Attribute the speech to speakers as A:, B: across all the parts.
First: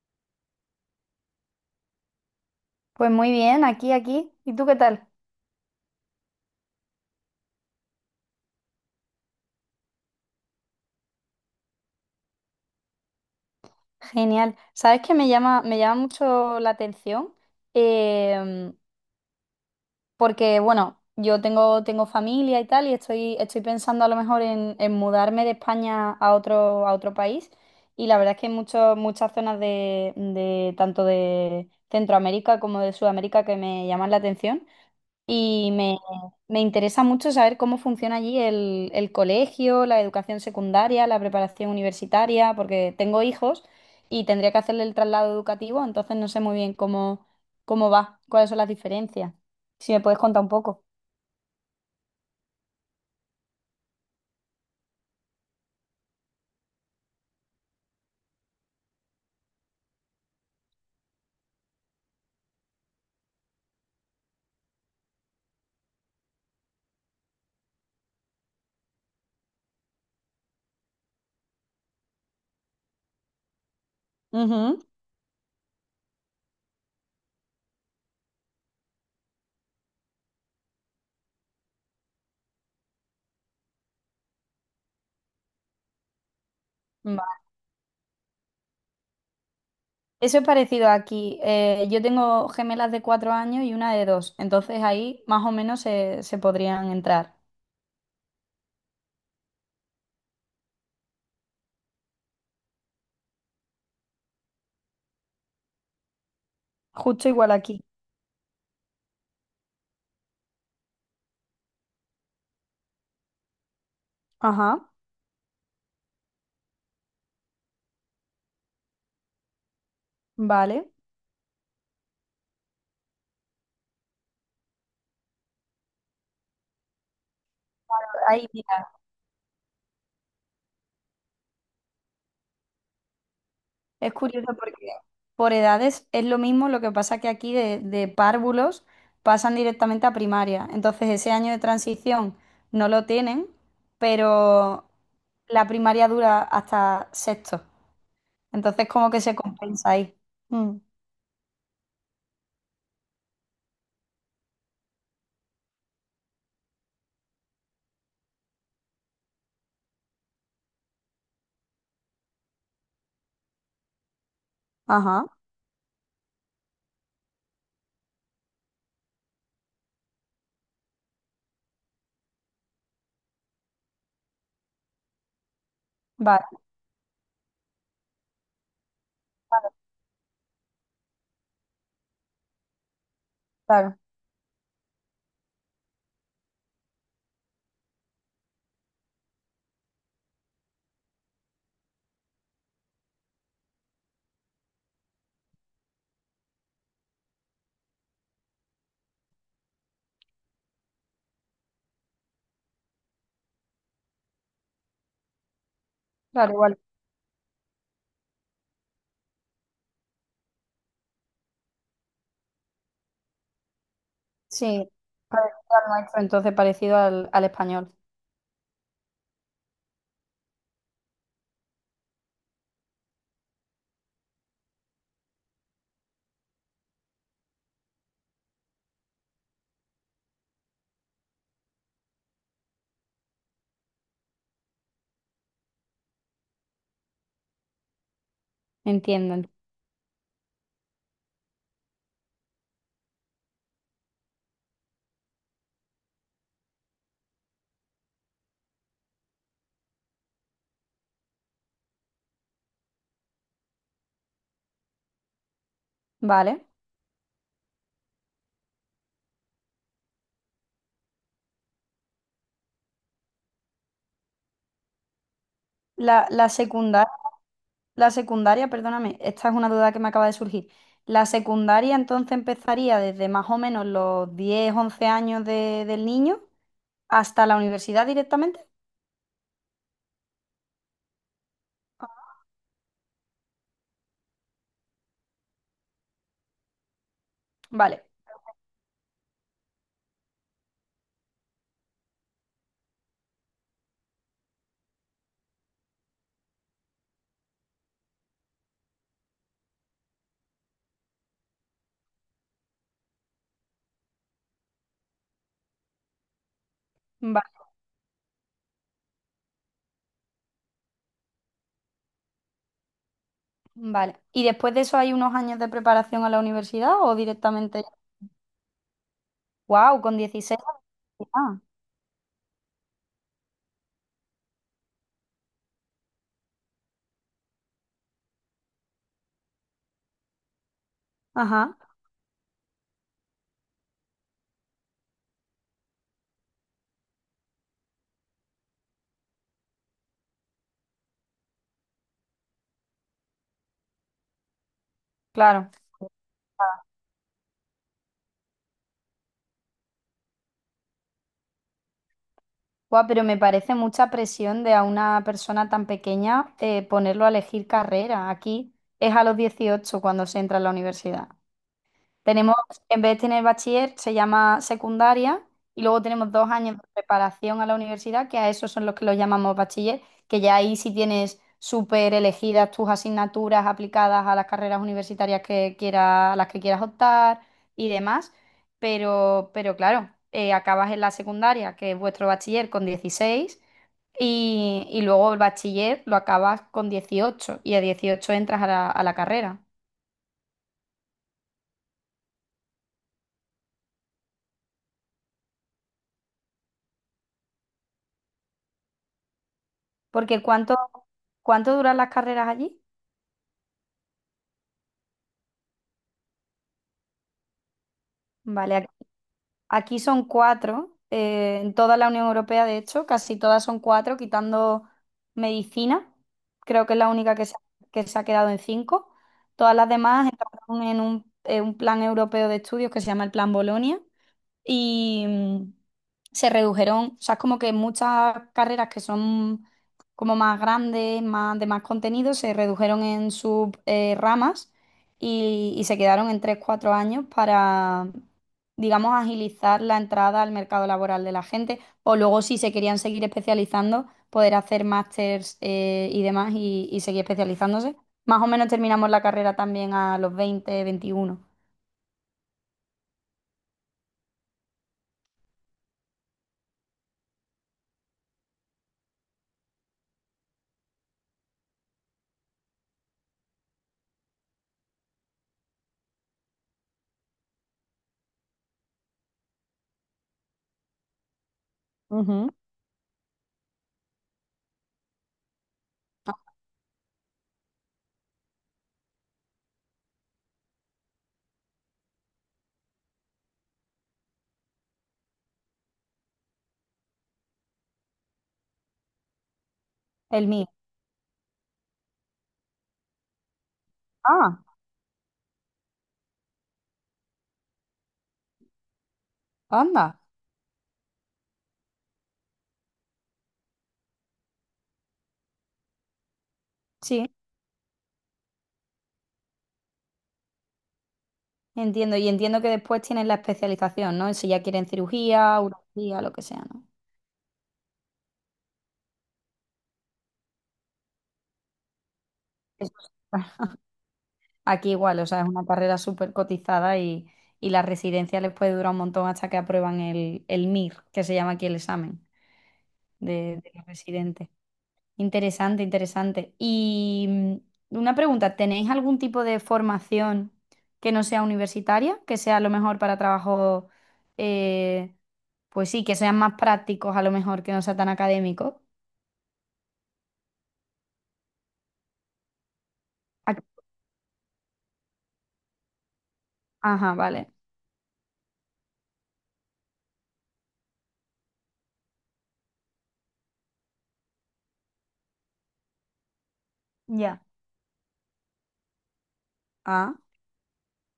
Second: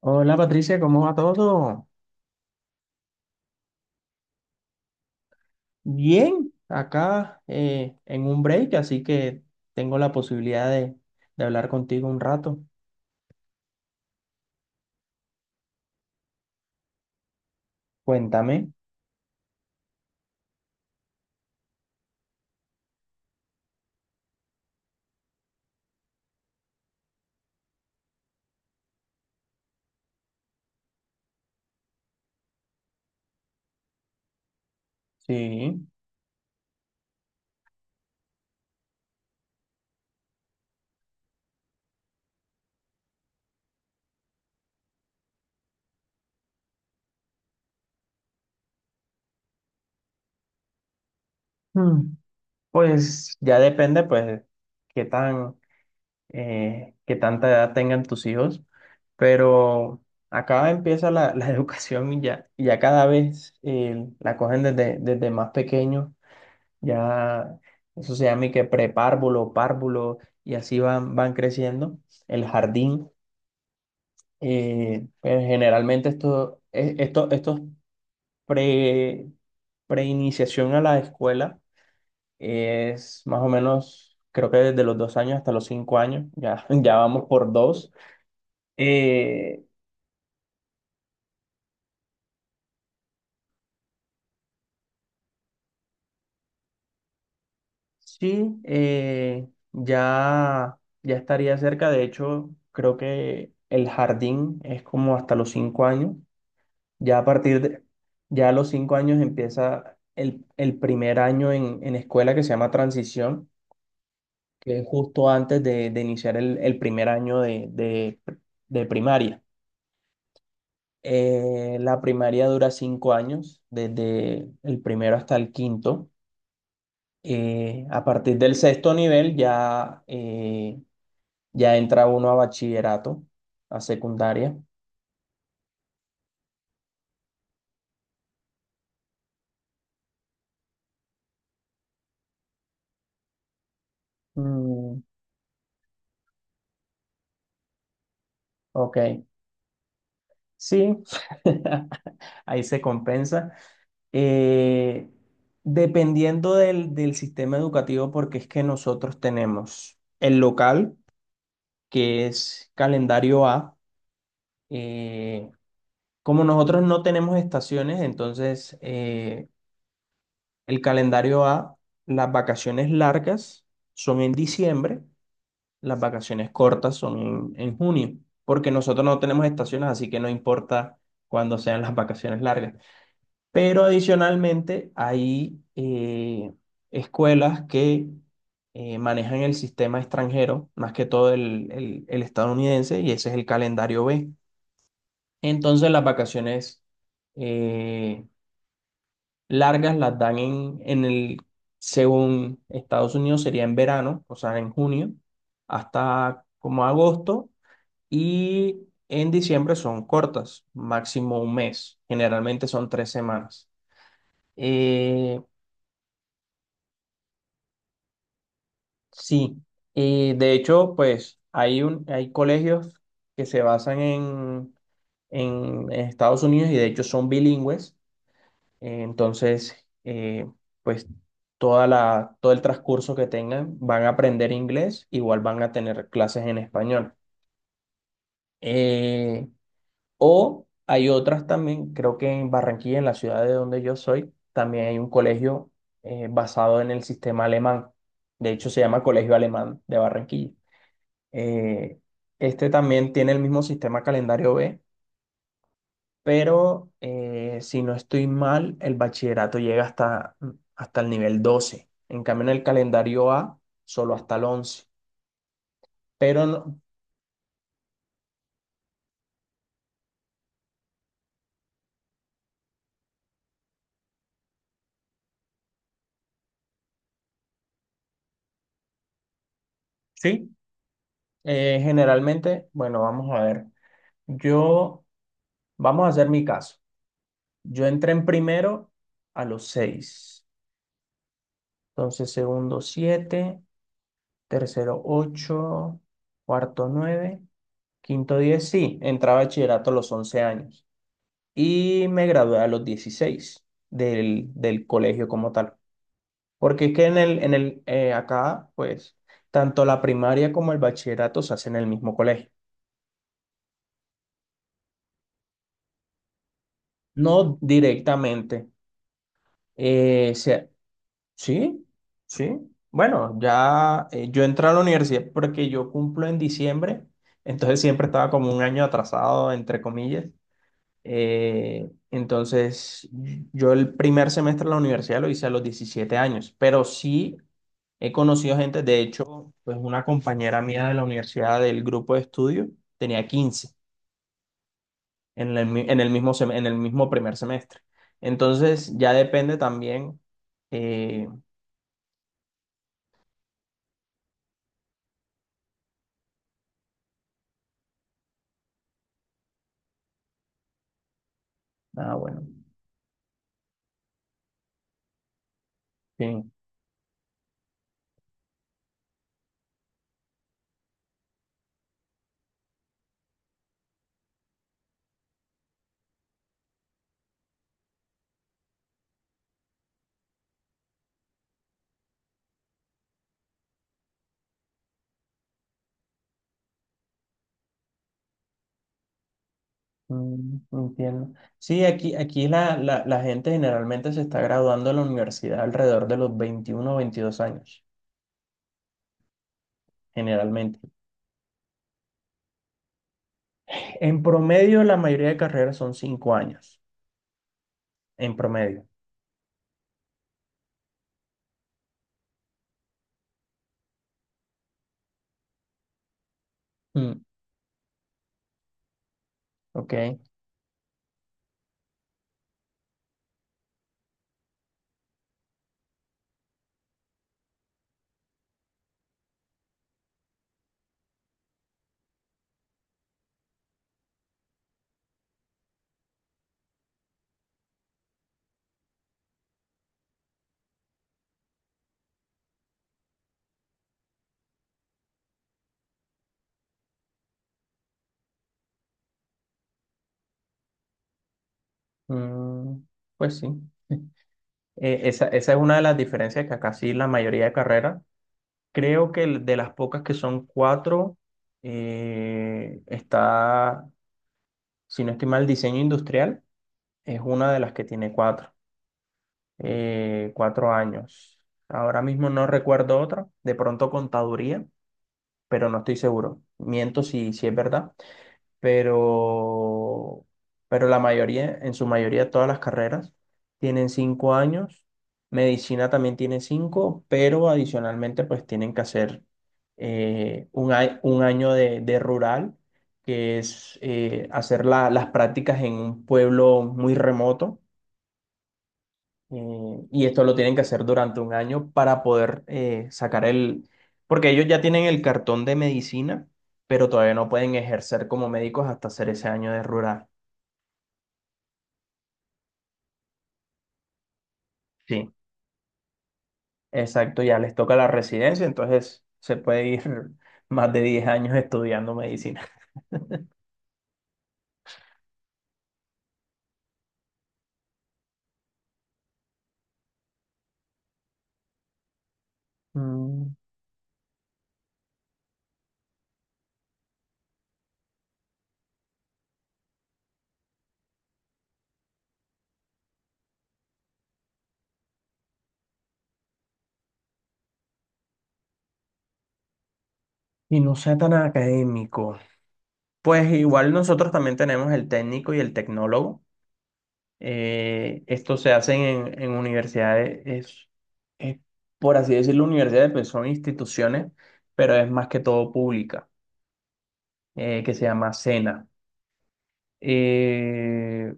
A: Hola Patricia, ¿cómo va todo?
B: Pues muy bien, aquí. ¿Y tú qué tal?
A: Bien, acá en un break, así que tengo la posibilidad de hablar contigo un rato.
B: Genial. ¿Sabes qué me llama mucho la atención?
A: Cuéntame.
B: Em, Porque, bueno, yo tengo familia y tal, y estoy pensando a lo mejor en mudarme de España a otro país. Y la verdad es que hay muchas zonas tanto de Centroamérica como de Sudamérica que me llaman la atención. Y
A: Sí.
B: me, Me interesa mucho saber cómo funciona allí el colegio, la educación secundaria, la preparación universitaria, porque tengo hijos y tendría que hacerle el traslado educativo, entonces no sé muy bien cómo, cómo va, cuáles son las diferencias. Si me puedes contar un poco.
A: Mm, Pues ya depende, pues, qué tan, qué tanta edad tengan tus hijos, pero acá empieza la educación y ya cada vez la cogen desde más pequeño. Ya eso se llama y que párvulo, y así van creciendo. El jardín,
B: Ujú.
A: pero generalmente esto, e- esto, estos pre, preiniciación a la escuela es más o menos, creo que desde los 2 años hasta los 5 años, ya vamos
B: Vale.
A: por dos. Eh,
B: Eso es parecido aquí. Yo tengo gemelas de 4 años y una de dos, entonces ahí más o menos se podrían entrar.
A: sí, ya estaría cerca, de hecho, creo que el jardín es como hasta los 5 años. Ya a
B: Justo igual
A: partir
B: aquí.
A: de, ya a los 5 años empieza el primer año en escuela que se llama transición, que es
B: Ajá,
A: justo antes de iniciar el primer año de primaria.
B: vale.
A: La primaria dura 5 años, desde el primero hasta el quinto. A partir
B: Ahí,
A: del
B: mira.
A: sexto nivel ya entra uno a bachillerato, a
B: Es curioso
A: secundaria.
B: porque por edades es lo mismo, lo que pasa que aquí de párvulos pasan directamente a primaria. Entonces ese año de transición no lo tienen, pero
A: Mm,
B: la primaria dura hasta sexto. Entonces
A: ok,
B: como que se compensa ahí. Mm.
A: sí, ahí se compensa. eh, dependiendo del sistema educativo, porque es que nosotros tenemos el local, que es calendario A.
B: Ajá,
A: eh, como nosotros no tenemos estaciones, entonces el calendario A, las vacaciones largas son en diciembre, las
B: vale,
A: vacaciones cortas son en junio, porque nosotros no tenemos estaciones, así que no importa cuándo sean las vacaciones largas. Pero
B: claro,
A: adicionalmente hay escuelas que manejan el sistema extranjero, más que todo el estadounidense, y ese es el calendario B. Entonces las vacaciones eh, largas las dan según Estados Unidos, sería en verano, o sea, en junio, hasta
B: claro, igual.
A: como agosto, y en diciembre son cortas, máximo un mes, generalmente son 3 semanas.
B: Sí,
A: Eh,
B: parecido al nuestro, entonces parecido al español.
A: Sí, y de hecho, pues hay colegios que se basan en Estados Unidos y de hecho son bilingües. Eh, entonces, eh, pues todo el transcurso que tengan van a aprender inglés, igual van a tener clases en español. Eh,
B: Entienden.
A: o hay otras también, creo que en Barranquilla, en la ciudad de donde yo soy, también hay un colegio basado en el sistema alemán. De hecho, se llama Colegio Alemán de Barranquilla. Eh, este también tiene el mismo sistema calendario B,
B: Vale.
A: pero si no estoy mal, el bachillerato llega hasta el nivel 12. En cambio, en el calendario A, solo hasta el 11. Pero
B: La
A: no-
B: secundaria. La secundaria, perdóname, esta es una duda que me acaba de surgir. La secundaria entonces empezaría desde más o menos los 10, 11 años del niño hasta la universidad directamente.
A: sí, generalmente, bueno, vamos a ver. Yo, Vamos a hacer mi caso. Yo
B: Vale,
A: entré en primero a los 6. Entonces, segundo 7, tercero 8, cuarto 9. Quinto 10, sí, entré a bachillerato a los 11 años y me gradué a los 16 del colegio como tal. Porque es que
B: vale,
A: acá, pues, tanto la primaria como el bachillerato se hacen en el mismo colegio.
B: vale. ¿Y después de eso hay unos años de preparación a la universidad o
A: No
B: directamente,
A: directamente.
B: wow, con
A: eh,
B: 16?
A: se-
B: Ah,
A: sí, sí. Bueno, ya yo entré a la universidad porque yo cumplo en diciembre, entonces siempre estaba como un año atrasado, entre comillas.
B: ajá,
A: Entonces, yo el primer semestre de la universidad lo hice a los 17 años, pero sí he conocido gente, de hecho, pues una compañera mía de la universidad del grupo de estudio tenía 15 en el,
B: claro.
A: mi- en el mismo, sem- en el mismo primer semestre. Entonces, ya depende también. eh,
B: Guau, pero me parece mucha presión de a una persona tan pequeña, ponerlo a elegir carrera. Aquí es a los 18 cuando se entra a la universidad.
A: ah, bueno,
B: Tenemos, en vez de tener bachiller, se llama secundaria y luego tenemos
A: sí,
B: dos años de preparación a la universidad, que a esos son los que los llamamos bachiller, que ya ahí sí tienes súper elegidas tus asignaturas aplicadas a las carreras universitarias que quieras, a las que quieras optar y demás. Pero claro, acabas en la secundaria, que es vuestro bachiller, con 16 y luego el bachiller lo acabas con 18 y a 18 entras a la carrera.
A: entiendo. Sí, aquí la gente generalmente se está graduando de la universidad alrededor de los 21 o 22 años,
B: Porque ¿cuánto,
A: generalmente.
B: cuánto duran las carreras allí?
A: En promedio, la mayoría de carreras son 5 años, en
B: Vale,
A: promedio.
B: aquí son cuatro, en toda la Unión Europea, de hecho, casi todas son cuatro, quitando medicina, creo que es la
A: Mm,
B: única que se ha quedado en 5. Todas las
A: Ok,
B: demás entraron en un plan europeo de estudios que se llama el Plan Bolonia, y mm, se redujeron, o sea, es como que muchas carreras que son como más grandes, más de más contenido, se redujeron en sus ramas y se quedaron en 3 4 años para, digamos, agilizar la entrada al mercado laboral de la gente o luego si se querían seguir especializando, poder hacer másters y demás y seguir especializándose. Más o menos terminamos la carrera también a los 20 21.
A: mm, pues sí. Esa es una de las diferencias que acá sí la mayoría de carreras. Creo que de las pocas que son cuatro, está, si no estoy mal, diseño industrial es una de las que tiene cuatro años. Ahora mismo no
B: Ujú.
A: recuerdo otra, de pronto contaduría, pero no estoy seguro. Miento si es verdad. pero, pero la mayoría, en su mayoría, todas las carreras tienen 5 años. Medicina también tiene cinco, pero adicionalmente pues tienen que hacer eh,
B: El mío.
A: un, a- un año de rural, que es
B: Ah,
A: hacer las prácticas en un pueblo muy remoto y
B: anda.
A: esto lo tienen que hacer durante un año para poder porque ellos ya tienen el cartón de medicina, pero todavía no
B: Sí,
A: pueden ejercer como médicos hasta hacer ese año de rural.
B: entiendo. Y entiendo que después tienen la especialización, ¿no? Si ya quieren
A: Sí,
B: cirugía, urología, lo que sea, ¿no?
A: exacto, ya les toca la residencia, entonces se puede ir más de 10 años estudiando medicina.
B: Eso es- Aquí igual, o sea, es una carrera súper cotizada y la residencia les puede durar un montón hasta que aprueban el MIR, que se llama aquí el examen
A: Mm,
B: de los residentes. Interesante, interesante. Y mm, una pregunta, ¿tenéis algún tipo de formación que no sea universitaria, que sea a lo mejor para trabajo... eh, pues sí, que sean más prácticos a lo mejor, que no sea tan académico?
A: Y no sea tan académico. Pues
B: Ah,
A: igual nosotros también tenemos el técnico y el tecnólogo.
B: ajá, vale.
A: Estos se hacen en universidades, es, por así decirlo, universidades, pues son instituciones, pero es más que todo pública,
B: Ya.
A: que se llama SENA.
B: Ah,
A: Eh,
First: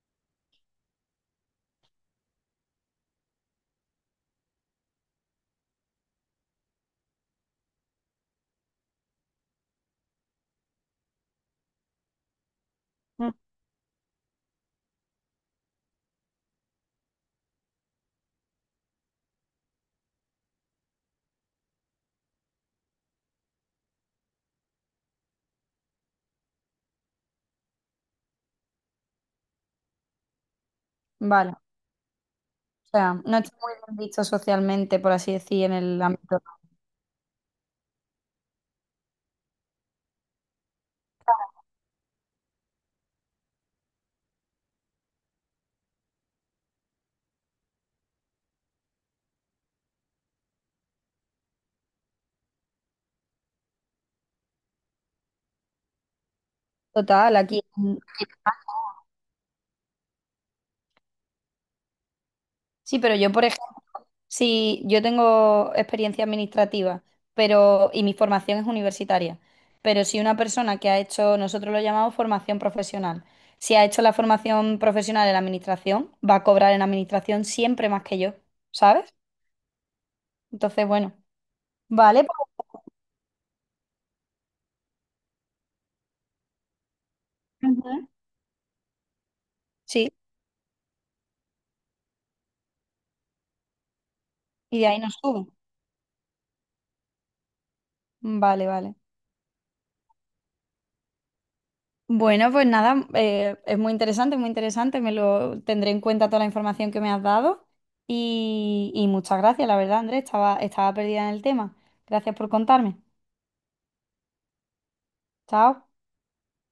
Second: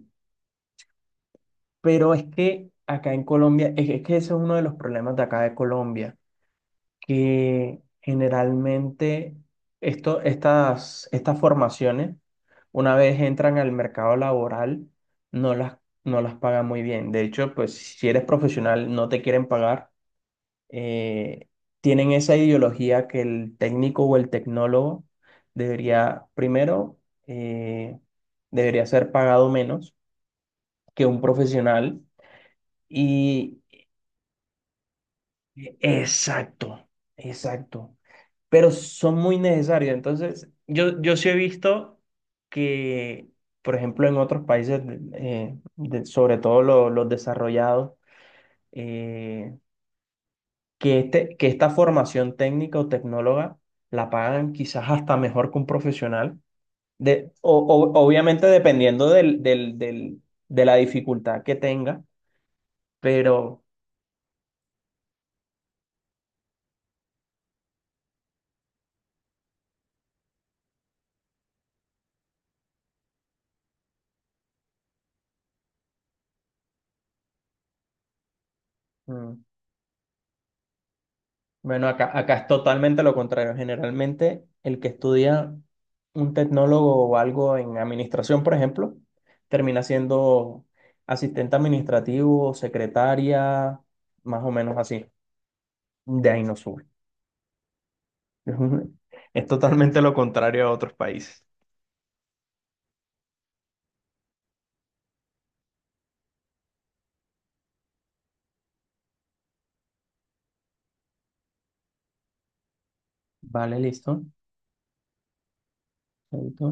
A: pero es que acá en Colombia, es que ese es uno de los problemas de acá de Colombia, que generalmente estas formaciones, una vez
B: mm,
A: entran al mercado laboral, no las, no las pagan muy bien. De hecho, pues si eres profesional, no te quieren pagar, eh, tienen esa ideología que el técnico o el tecnólogo debería, primero, eh, debería ser pagado menos que un
B: vale. O
A: profesional.
B: sea, no está
A: Y
B: muy bien visto socialmente, por así decir, en el ámbito
A: exacto, exacto. Pero son muy necesarios. Entonces, yo sí he visto que, por ejemplo, en otros países, sobre todo los desarrollados, eh, que esta formación técnica o tecnóloga la pagan quizás hasta mejor que un profesional,
B: total aquí.
A: obviamente dependiendo de la dificultad que tenga,
B: Sí, pero yo, por
A: pero
B: ejemplo, sí, yo tengo experiencia administrativa, pero y mi formación es universitaria. Pero si una persona que ha hecho, nosotros lo llamamos formación profesional, si ha hecho la formación profesional en administración, va a cobrar en administración siempre más que yo, ¿sabes?
A: mm,
B: Entonces, bueno,
A: bueno, acá,
B: vale,
A: acá es totalmente lo contrario. Generalmente el que estudia un tecnólogo o algo
B: pues,
A: en
B: ujú.
A: administración, por ejemplo, termina
B: Sí,
A: siendo asistente administrativo, secretaria, más o menos
B: y de ahí
A: así.
B: nos sube.
A: De ahí no sube. Es
B: Vale, vale.
A: un- es totalmente lo contrario a otros países.
B: Bueno, pues nada, es muy interesante, muy interesante. Me lo tendré en cuenta toda la información que me has dado. Y muchas gracias, la verdad, Andrés. Estaba perdida en el tema. Gracias por contarme.
A: Vale, listo.
B: Chao.
A: Chaito.